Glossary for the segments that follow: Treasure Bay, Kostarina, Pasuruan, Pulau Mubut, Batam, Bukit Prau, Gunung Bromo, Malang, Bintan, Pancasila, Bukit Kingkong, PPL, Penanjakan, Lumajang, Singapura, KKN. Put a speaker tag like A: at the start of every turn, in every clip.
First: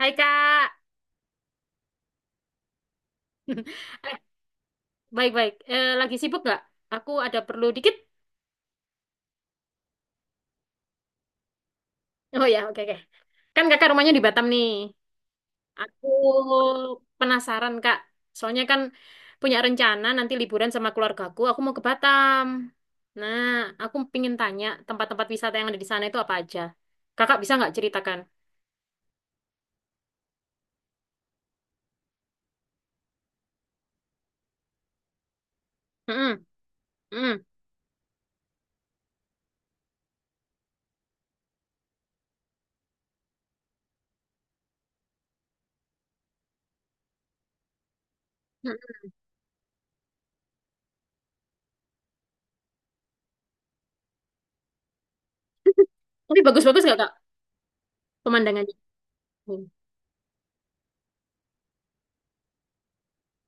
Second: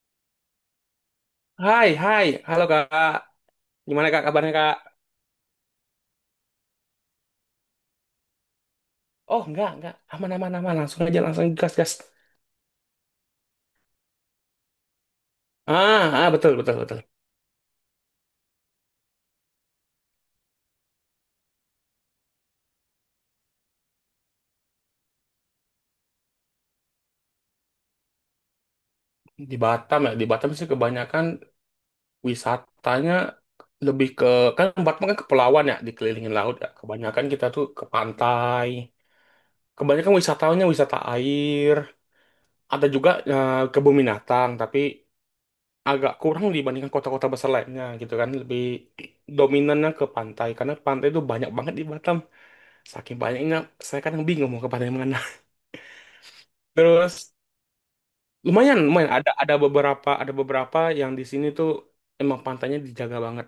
A: Hai Kak.
B: Hai, hai, halo Kak. Gimana
A: Eh,
B: Kak kabarnya Kak?
A: Baik-baik. Lagi sibuk nggak? Aku ada perlu dikit.
B: Oh enggak, aman aman aman, langsung aja langsung gas gas.
A: Oh ya, oke, oke. Kan kakak rumahnya di Batam nih.
B: Ah,
A: Aku
B: ah betul betul betul.
A: penasaran Kak. Soalnya kan punya rencana nanti liburan sama keluargaku. Aku mau ke Batam. Nah, aku pingin tanya tempat-tempat wisata yang ada di sana itu apa aja. Kakak bisa nggak ceritakan?
B: Di Batam ya, di Batam sih kebanyakan wisatanya lebih ke kan Batam kan kepulauan ya, dikelilingin
A: Mm-mm,
B: laut ya. Kebanyakan
A: mm-mm,
B: kita tuh ke pantai. Kebanyakan wisatawannya wisata air. Ada juga kebun binatang, tapi agak kurang dibandingkan kota-kota besar lainnya gitu kan. Lebih
A: mm-mm.
B: dominannya ke pantai karena pantai itu banyak banget di Batam. Saking banyaknya, saya kadang bingung mau kepada yang mana.
A: Tapi bagus-bagus nggak Kak
B: Terus
A: pemandangannya?
B: lumayan, lumayan ada ada
A: Hmm.
B: beberapa ada beberapa yang di sini tuh emang pantainya dijaga banget,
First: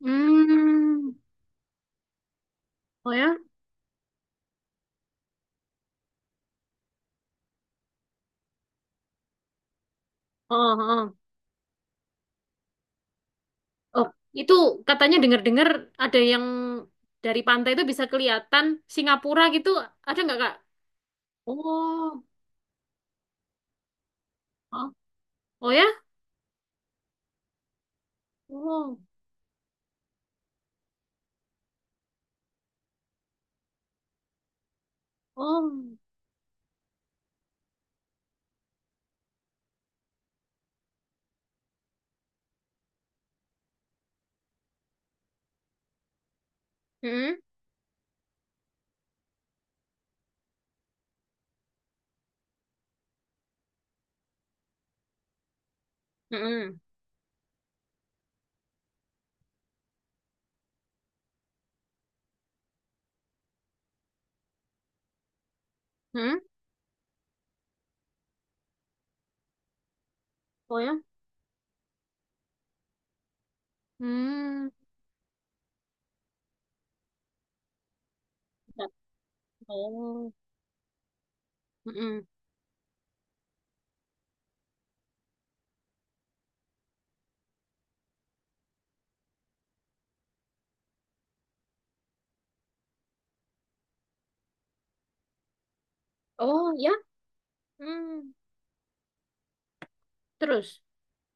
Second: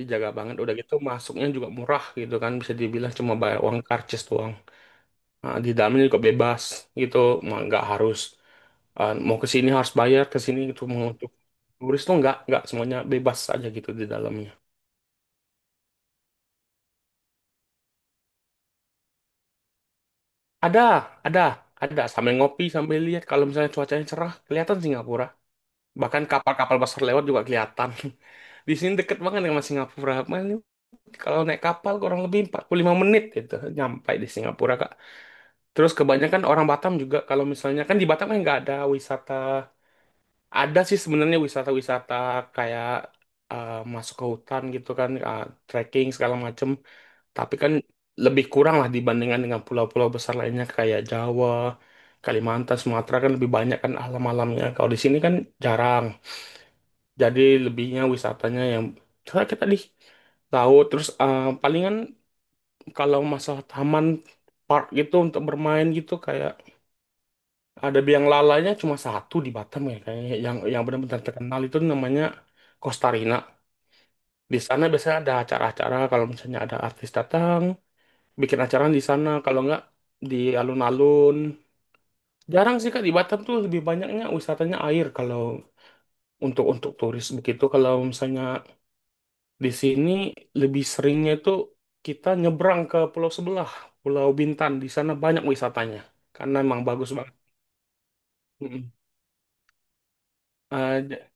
B: dijaga banget. Udah gitu
A: Hmm.
B: masuknya juga murah gitu kan, bisa
A: Oh
B: dibilang cuma
A: ya?
B: bayar uang karcis doang. Nah, di dalamnya juga bebas gitu. Mau nggak harus eh, Mau ke sini harus bayar, ke sini
A: Oh,
B: itu mau
A: oh.
B: untuk turis tuh nggak semuanya bebas aja gitu di
A: Oh,
B: dalamnya.
A: itu katanya dengar-dengar ada yang dari pantai itu bisa kelihatan Singapura gitu. Ada nggak, Kak?
B: Ada, ada, ada
A: Oh,
B: sambil ngopi sambil lihat kalau misalnya cuacanya cerah kelihatan
A: oh,
B: Singapura.
A: oh ya?
B: Bahkan kapal-kapal besar lewat juga kelihatan. Di sini
A: Oh,
B: deket banget sama Singapura. Kalau naik kapal kurang lebih 45 menit gitu nyampe di Singapura, Kak. Terus
A: oh.
B: kebanyakan orang Batam juga kalau misalnya kan di Batam kan nggak ada wisata. Ada sih sebenarnya wisata-wisata kayak masuk ke hutan gitu kan, trekking segala macem.
A: Hmm,
B: Tapi kan lebih kurang lah dibandingkan dengan pulau-pulau besar lainnya kayak Jawa, Kalimantan, Sumatera kan lebih banyak kan alam-alamnya. Kalau di sini kan jarang.
A: hmm,
B: Jadi lebihnya wisatanya yang misalnya kita di laut terus palingan kalau masalah taman park gitu untuk bermain gitu
A: hmm.
B: kayak ada biang lalanya cuma satu di Batam ya kayaknya yang
A: Oh
B: yang
A: ya?
B: benar-benar terkenal itu namanya Kostarina. Di
A: Hmm.
B: sana biasanya ada acara-acara kalau misalnya ada artis datang bikin acara di sana kalau nggak
A: Oh,
B: di alun-alun.
A: hmm.
B: Jarang sih Kak di Batam tuh lebih banyaknya wisatanya air kalau untuk turis begitu kalau misalnya di sini lebih seringnya itu kita nyebrang ke pulau sebelah, Pulau Bintan. Di sana banyak wisatanya, karena
A: Oh
B: emang
A: ya?
B: bagus banget.
A: Hmm.
B: Mm-mm.
A: Terus?
B: Eh, j-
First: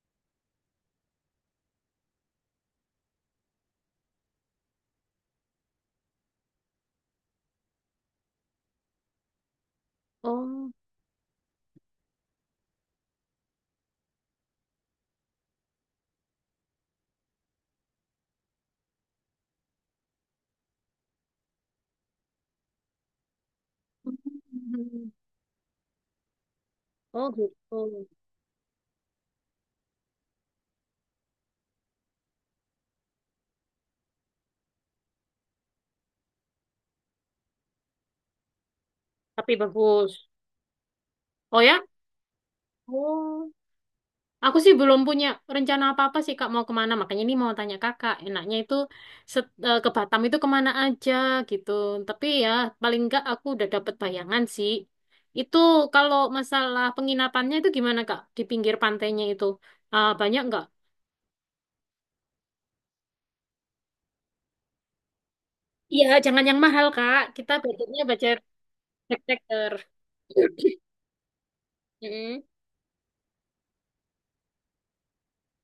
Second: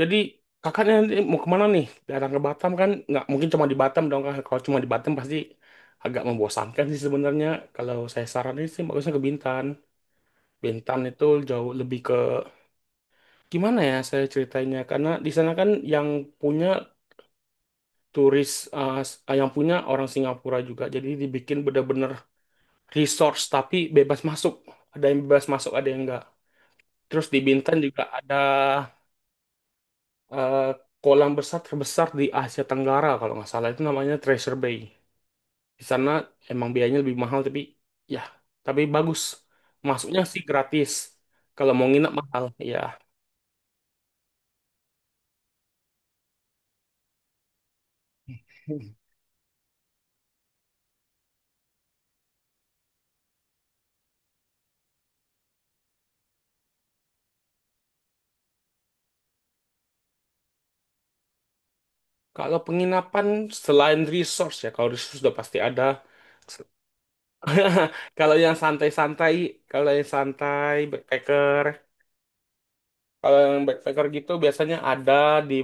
B: jadi kakaknya nanti mau kemana nih? Datang ke Batam kan nggak mungkin cuma di Batam dong, Kak. Kalau cuma di Batam pasti agak membosankan sih sebenarnya. Kalau saya saranin sih bagusnya ke Bintan.
A: Oh.
B: Bintan itu jauh lebih ke gimana ya saya ceritanya karena di sana kan yang punya turis yang punya orang Singapura juga jadi dibikin bener-bener resource tapi bebas masuk. Ada
A: Hmm.
B: yang bebas masuk, ada yang enggak.
A: Oh
B: Terus di
A: gitu.
B: Bintan juga ada eh, kolam besar terbesar di Asia Tenggara kalau nggak salah itu namanya Treasure Bay. Di sana emang biayanya lebih mahal tapi ya tapi bagus.
A: Tapi
B: Masuknya
A: bagus.
B: sih gratis.
A: Oh
B: Kalau
A: ya?
B: mau nginep mahal, ya.
A: Oh. Aku sih belum punya rencana apa-apa sih Kak mau kemana. Makanya ini mau tanya Kakak. Enaknya itu ke Batam itu kemana aja gitu. Tapi ya paling enggak aku udah dapet bayangan sih. Itu kalau masalah penginapannya itu gimana Kak? Di pinggir pantainya itu. Ah, banyak nggak?
B: Kalau penginapan selain resource ya, kalau resource sudah pasti ada.
A: Iya, jangan yang mahal Kak. Kita budgetnya budget
B: Kalau yang santai-santai,
A: backpacker.
B: kalau yang santai backpacker,
A: Mm-mm.
B: kalau yang backpacker gitu biasanya ada di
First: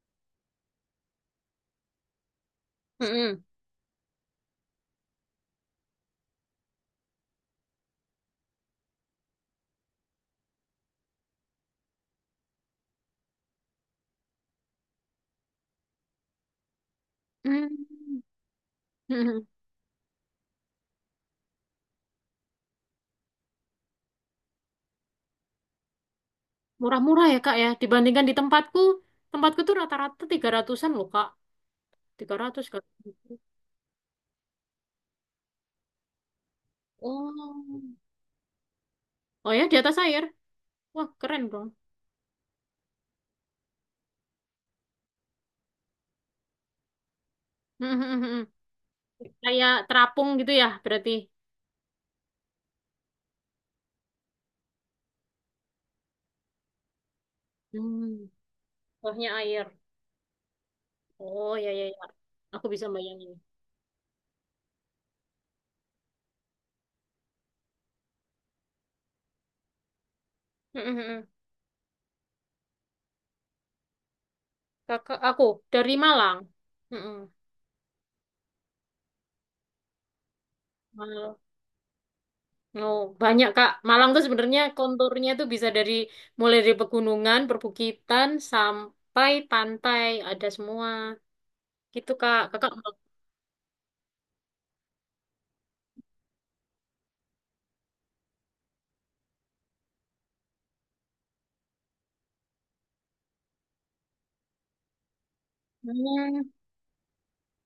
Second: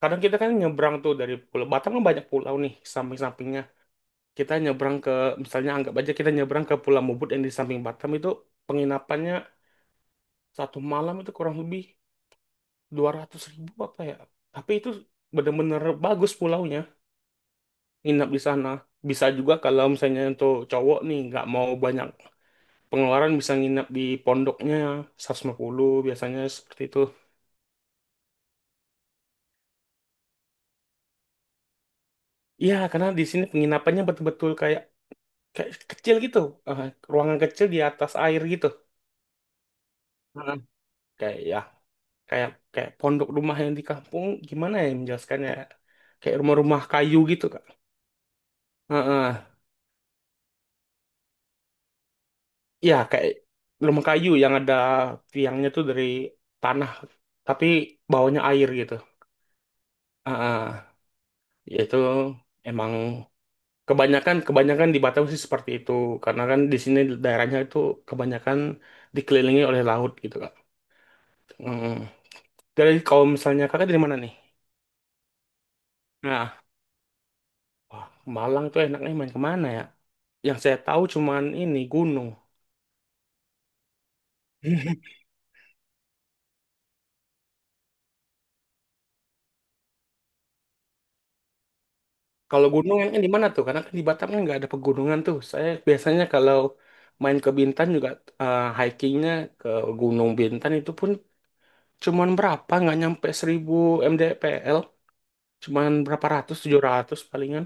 B: kadang kita kan nyebrang tuh dari Pulau Batam kan banyak pulau nih
A: Mm-mm.
B: samping-sampingnya. Kita nyebrang ke misalnya anggap aja kita nyebrang ke Pulau Mubut yang di samping Batam itu penginapannya satu malam itu kurang lebih 200 ribu apa ya. Tapi itu bener-bener bagus pulaunya
A: Mm.
B: nginap di sana. Bisa
A: Mm-mm.
B: juga kalau misalnya untuk cowok nih nggak mau banyak pengeluaran bisa nginap di pondoknya 150 biasanya seperti itu.
A: Murah-murah ya Kak ya. Dibandingkan di tempatku. Tempatku tuh rata-rata 300-an loh Kak. 300
B: Iya
A: Kak.
B: karena di sini penginapannya betul-betul kayak kayak kecil gitu, eh, ruangan kecil di
A: Oh.
B: atas air gitu.
A: Oh ya, di atas air.
B: Heeh.
A: Wah,
B: Kayak
A: keren
B: ya,
A: dong.
B: kayak kayak pondok rumah yang di kampung gimana ya menjelaskannya? Kayak rumah-rumah kayu gitu, Kak. Heeh.
A: Kayak terapung gitu ya, berarti.
B: Ya, kayak rumah kayu yang ada tiangnya tuh dari tanah tapi
A: Hmm.
B: bawahnya air gitu.
A: Bawahnya air.
B: Heeh.
A: Oh, ya, ya,
B: Yaitu
A: ya. Aku bisa
B: emang
A: bayangin.
B: kebanyakan kebanyakan di Batam sih seperti itu karena kan di sini daerahnya itu kebanyakan dikelilingi oleh laut gitu, Kak. Heeh. Kalau misalnya Kakak dari mana nih?
A: Kakak aku dari Malang.
B: Nah,
A: Mm-mm.
B: wah, Malang tuh enaknya main kemana ya? Yang saya tahu
A: Malang.
B: cuman ini gunung.
A: Oh, banyak, Kak. Malang tuh sebenarnya konturnya tuh bisa dari mulai dari pegunungan, perbukitan sampai pantai, ada semua. Gitu, Kak.
B: Kalau
A: Kakak.
B: gunung yang di mana tuh? Karena kan di Batam kan nggak ada pegunungan tuh. Saya biasanya kalau main ke Bintan juga hikingnya ke Gunung Bintan itu pun cuman berapa? Nggak nyampe 1.000 mdpl, cuman berapa
A: Hmm.
B: ratus, 700 palingan.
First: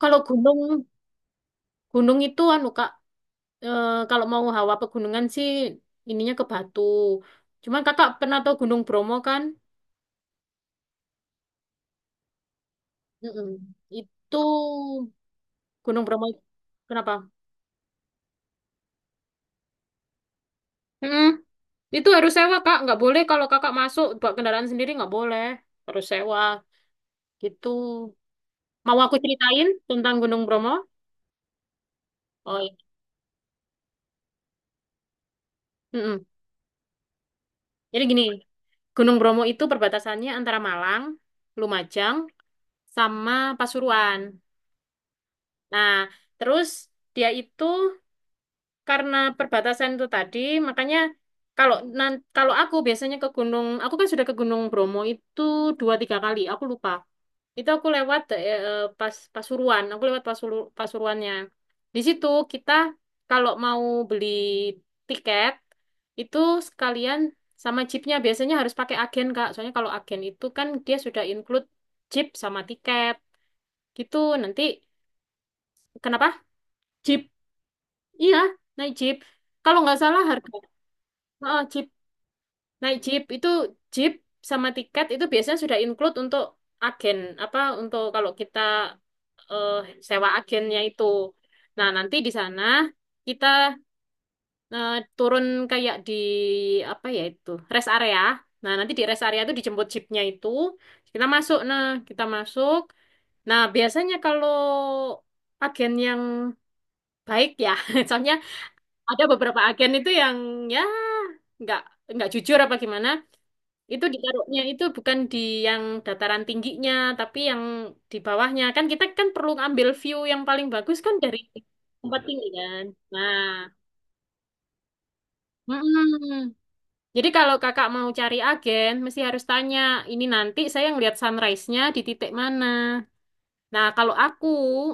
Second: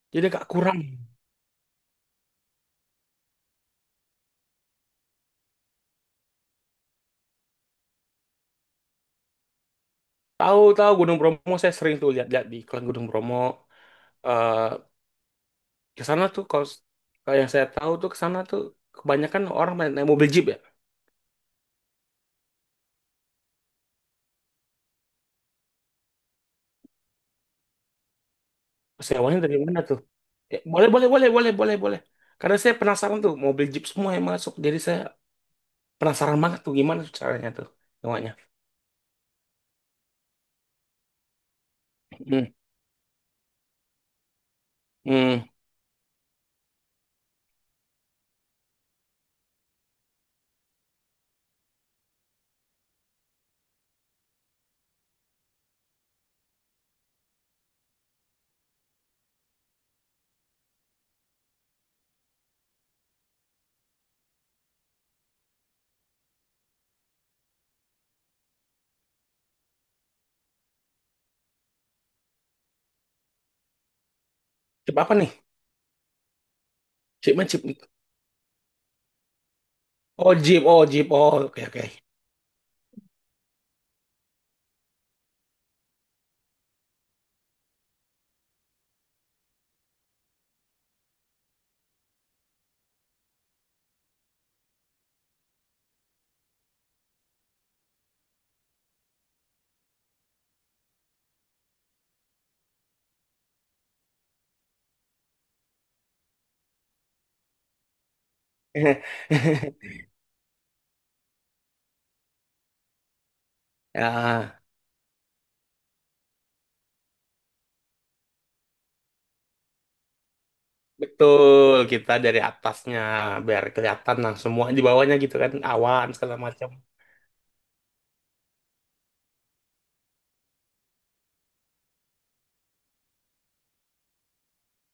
A: Kalau
B: Jadi agak
A: gunung,
B: kurang.
A: gunung itu anu, Kak, kalau mau hawa pegunungan sih ininya ke Batu. Cuman kakak pernah tahu Gunung Bromo kan?
B: Tahu-tahu Gunung Bromo saya sering tuh lihat-lihat di iklan Gunung Bromo.
A: Mm-mm. Itu
B: Eh ke
A: Gunung
B: sana
A: Bromo
B: tuh kalau
A: kenapa?
B: kalau yang saya tahu tuh ke sana tuh kebanyakan orang main naik mobil jeep ya.
A: Mm-mm. Itu harus sewa kak, nggak boleh kalau kakak masuk bawa kendaraan sendiri nggak boleh, harus sewa gitu. Mau aku
B: Sewanya dari
A: ceritain
B: mana tuh?
A: tentang Gunung
B: Ya,
A: Bromo?
B: boleh, boleh, boleh, boleh, boleh, boleh. Karena
A: Oh
B: saya
A: iya.
B: penasaran tuh, mau beli Jeep semua yang masuk. Jadi saya
A: Mm-mm.
B: penasaran banget tuh gimana tuh caranya tuh
A: Jadi gini,
B: sewanya.
A: Gunung Bromo itu perbatasannya antara Malang, Lumajang,
B: Hmm.
A: sama Pasuruan.
B: Hmm.
A: Nah, terus dia itu karena perbatasan itu tadi, makanya kalau kalau aku biasanya ke gunung, aku kan sudah ke Gunung Bromo itu dua tiga kali, aku lupa. Itu aku lewat pas Pasuruan, aku lewat Pasuruannya. Di situ kita kalau mau beli tiket itu sekalian sama jeepnya biasanya harus pakai agen Kak. Soalnya kalau agen itu kan dia sudah include jeep sama tiket. Gitu nanti.
B: Jeep apa nih?
A: Kenapa? Jeep.
B: Jeep mana Jeep?
A: Iya, naik jeep. Kalau nggak salah
B: Oh,
A: harga.
B: Jeep. Oh, Jeep. Oh,
A: Oh,
B: oke, oke.
A: naik jeep itu jeep sama tiket itu biasanya sudah include untuk agen apa untuk kalau kita eh, sewa agennya itu. Nah, nanti di sana kita eh, turun kayak di apa ya itu rest area. Nah, nanti di rest area itu dijemput jeepnya itu kita masuk. Nah, kita masuk. Nah, biasanya kalau agen yang baik ya, soalnya ada beberapa agen itu yang ya nggak nggak jujur apa gimana. Itu
B: Ya,
A: ditaruhnya itu bukan di yang dataran tingginya, tapi yang di bawahnya. Kan kita kan perlu ngambil view yang paling bagus kan dari
B: betul. Kita
A: tempat
B: dari
A: tinggi kan.
B: atasnya
A: Nah,
B: biar kelihatan nah semua di bawahnya gitu kan awan segala
A: mm-mm.
B: macam.
A: Jadi kalau kakak mau cari agen, mesti harus tanya, ini nanti saya ngelihat sunrise-nya di titik mana. Nah, kalau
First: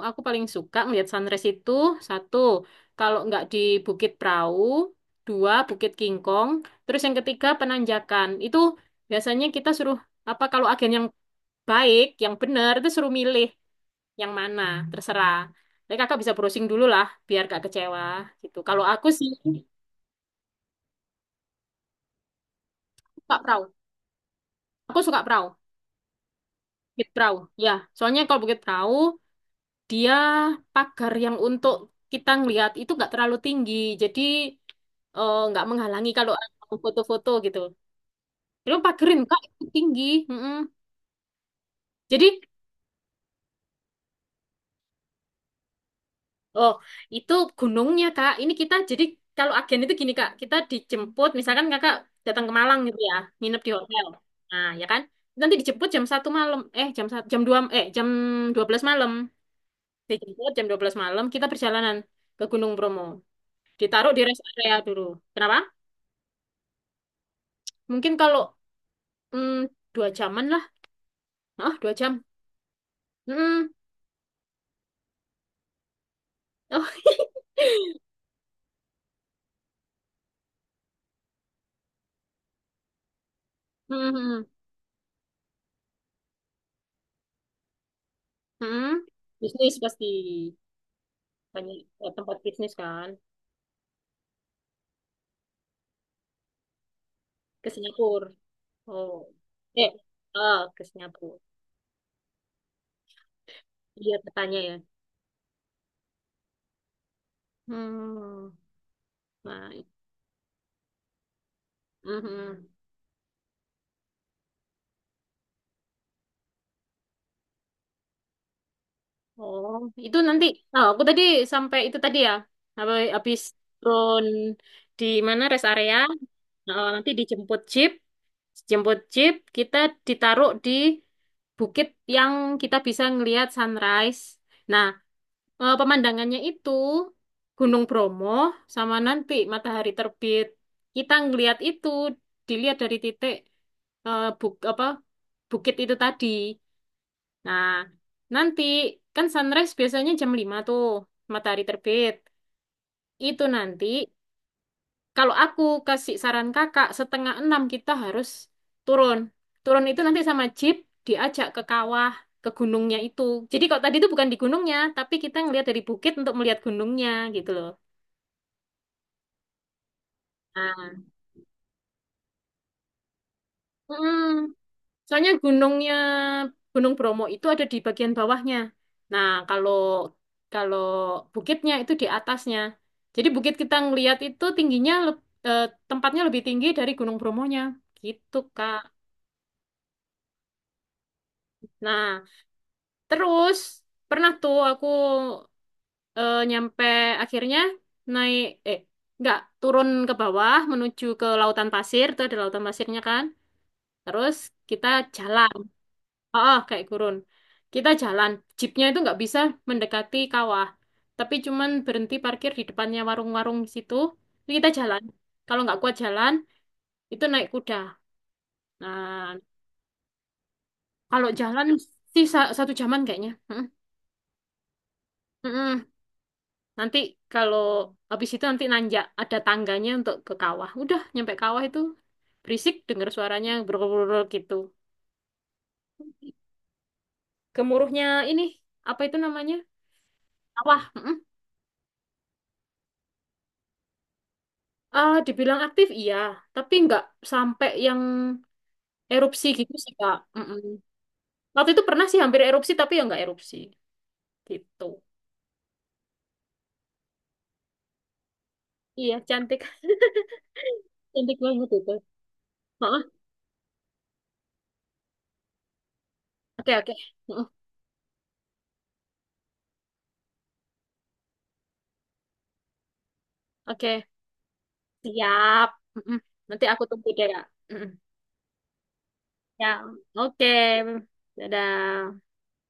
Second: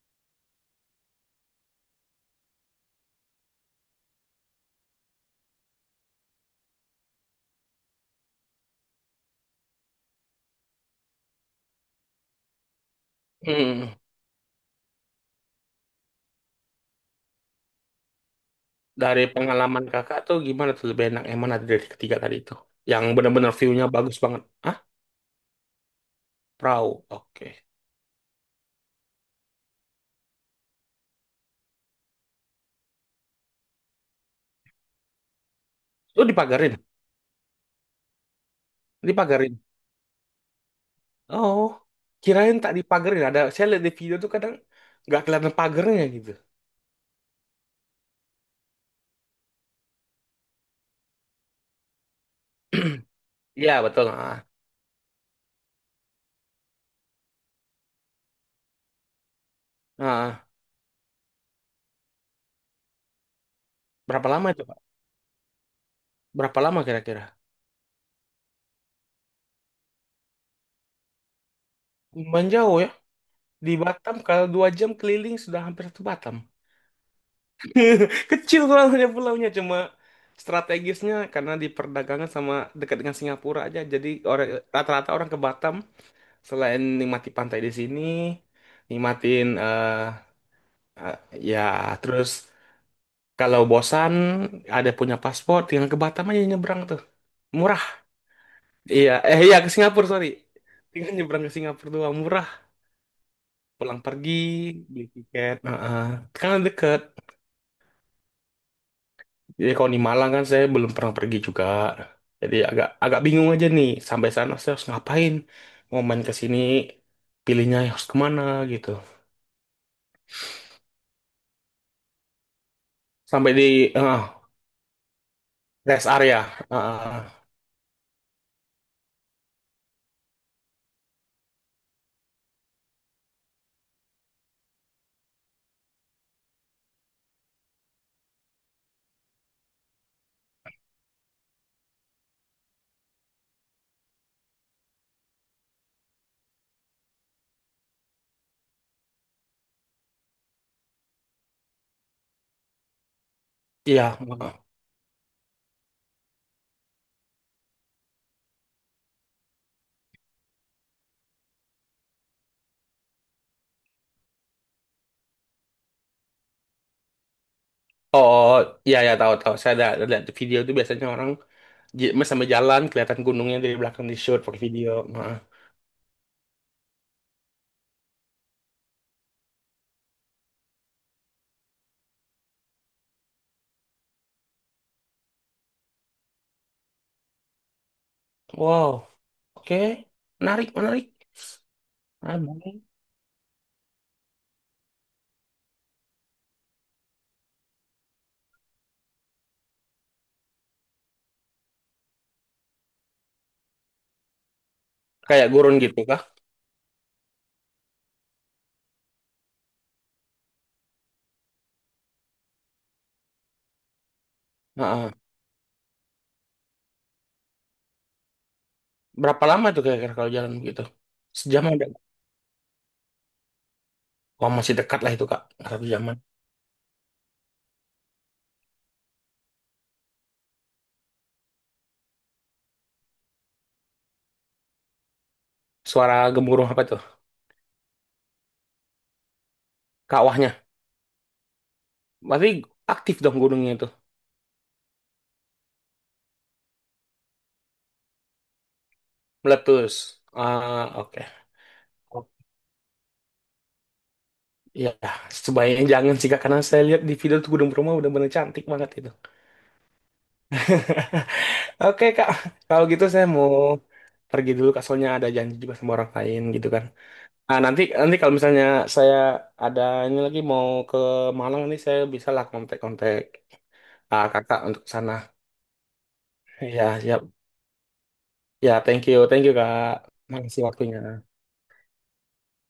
A: aku paling suka ngelihat sunrise itu, satu, kalau nggak di Bukit Prau, dua, Bukit Kingkong, terus yang ketiga, Penanjakan. Itu biasanya kita suruh apa kalau agen yang baik, yang bener itu suruh milih
B: Hmm.
A: yang mana, terserah. Jadi kakak bisa browsing dulu lah, biar gak kecewa gitu. Kalau aku
B: Dari
A: sih
B: pengalaman kakak tuh gimana tuh lebih enak yang mana dari ketiga tadi itu? Yang
A: suka
B: benar-benar
A: perahu,
B: view-nya bagus banget. Ah,
A: aku suka perahu,
B: perahu.
A: bukit perahu.
B: Oke.
A: Ya, soalnya kalau bukit perahu dia pagar yang untuk kita ngelihat itu nggak terlalu tinggi, jadi nggak menghalangi
B: Oh
A: kalau aku
B: dipagarin,
A: foto-foto gitu. Dia pagarin kak
B: dipagarin.
A: itu tinggi, mm-mm.
B: Oh,
A: Jadi
B: kirain tak dipagarin. Ada saya lihat di video tuh kadang nggak kelihatan pagernya gitu.
A: Oh, itu gunungnya, Kak. Ini kita jadi kalau agen itu gini, Kak. Kita dijemput, misalkan Kakak datang ke Malang gitu ya, nginep di
B: Iya betul.
A: hotel.
B: Ah,
A: Nah, ya kan? Nanti dijemput jam 1 malam. Jam 12 malam.
B: ah.
A: Dijemput jam 12 malam, kita perjalanan ke Gunung Bromo. Ditaruh di
B: Berapa
A: rest
B: lama itu
A: area
B: Pak?
A: dulu. Kenapa?
B: Berapa lama kira-kira?
A: Mungkin kalau mm, dua jaman lah. Ah, 2 jam.
B: Lumayan jauh ya.
A: Mm.
B: Di Batam kalau 2 jam keliling sudah hampir ke Batam.
A: Oh.
B: Kecil soalnya pulaunya cuma strategisnya karena di perdagangan sama dekat dengan Singapura aja. Jadi
A: Mm, mm,
B: rata-rata orang ke Batam selain nikmati pantai di sini,
A: mm.
B: nikmatin
A: Bisnis pasti
B: eh, ya
A: banyak
B: terus
A: tempat bisnis kan.
B: kalau bosan, ada punya paspor, tinggal ke Batam aja nyebrang tuh.
A: Ke
B: Murah.
A: Singapura.
B: Iya,
A: Oh.
B: eh iya ke
A: Eh,
B: Singapura, sorry.
A: ah ke
B: Tinggal
A: Singapura.
B: nyebrang ke Singapura doang, murah. Pulang
A: Iya,
B: pergi,
A: katanya ya.
B: beli tiket. Heeh. Kan deket.
A: Hmm. Nah,
B: Jadi kalau di Malang kan saya belum pernah pergi juga. Jadi
A: mhm.
B: agak agak bingung aja nih, sampai sana saya harus ngapain. Mau main ke sini, pilihnya harus kemana gitu.
A: Oh, itu nanti. Oh, aku tadi sampai itu tadi ya. Apa, habis
B: Sampai di eh,
A: turun di mana rest area.
B: rest area.
A: Oh, nanti
B: Heeh.
A: dijemput jeep. Jemput jeep, kita ditaruh di bukit yang kita bisa ngelihat sunrise. Nah, pemandangannya itu Gunung Bromo sama nanti matahari terbit. Kita ngelihat itu dilihat dari titik eh, buk apa bukit itu tadi. Nah, nanti kan sunrise biasanya jam 5 tuh matahari terbit. Itu nanti
B: Iya. Heeh.
A: kalau aku kasih saran kakak setengah enam kita harus turun. Turun itu nanti sama jeep diajak ke kawah ke gunungnya itu. Jadi kalau tadi itu bukan di gunungnya, tapi kita ngelihat dari bukit untuk melihat gunungnya gitu loh.
B: Oh, oh, iya ya tahu tahu. Saya ada lihat video itu biasanya
A: Nah,
B: orang sama jalan kelihatan gunungnya dari belakang di
A: mm-mm.
B: shoot pakai video. Nah.
A: Soalnya gunungnya Gunung Bromo itu ada di bagian bawahnya. Nah, kalau kalau bukitnya itu di atasnya. Jadi bukit kita ngelihat itu tingginya tempatnya lebih tinggi dari Gunung Bromonya. Gitu, Kak.
B: Wow. Oke. Menarik, menarik.
A: Nah,
B: Ah, baik.
A: terus pernah tuh aku nyampe akhirnya naik eh nggak turun ke bawah menuju ke lautan pasir, itu ada lautan pasirnya kan. Terus kita
B: Kayak
A: jalan.
B: gurun gitu kah?
A: Ah, ah, kayak gurun. Kita jalan, jeepnya itu nggak bisa mendekati kawah, tapi cuman berhenti parkir di depannya warung-warung di situ. Terus kita jalan.
B: Heeh.
A: Kalau nggak kuat jalan, itu naik kuda. Nah,
B: Berapa lama tuh kira-kira kalau jalan begitu?
A: kalau
B: Sejam
A: jalan
B: ada.
A: sih satu jaman kayaknya. Mm-mm.
B: Wah, masih dekat lah itu, Kak. Satu
A: Mm-mm.
B: jaman.
A: Nanti kalau habis itu nanti nanjak ada tangganya untuk ke kawah. Udah nyampe kawah itu berisik dengar suaranya brul gitu.
B: Suara gemuruh apa tuh?
A: Gemuruhnya ini apa itu namanya?
B: Kawahnya.
A: Kawah. Hmm.
B: Berarti aktif dong gunungnya itu.
A: Ah, dibilang aktif iya, tapi nggak sampai yang erupsi gitu sih
B: Meletus.
A: Kak. Mm-mm.
B: Ah, oke.
A: Waktu itu pernah sih
B: Oh,
A: hampir erupsi, tapi ya nggak erupsi gitu.
B: iya, sebaiknya jangan sih Kak, karena saya lihat di video tuh Gunung Bromo udah bener cantik banget itu.
A: Iya, cantik, cantik banget itu.
B: Oke Kak, kalau
A: Heeh.
B: gitu saya mau pergi dulu Kak, soalnya ada janji juga sama orang lain gitu
A: Oke,
B: kan.
A: oke. Heeh.
B: Nah, nanti nanti kalau misalnya saya ada ini lagi mau ke Malang nih, saya bisa lah kontak-kontak
A: Oke,
B: Kakak untuk ke sana.
A: siap. Mm-mm. Nanti aku
B: Ya,
A: tunggu
B: siap.
A: deh Kak. Mm-mm.
B: Ya, thank you. Thank you
A: Ya,
B: Kak.
A: oke.
B: Makasih waktunya.
A: Dadah.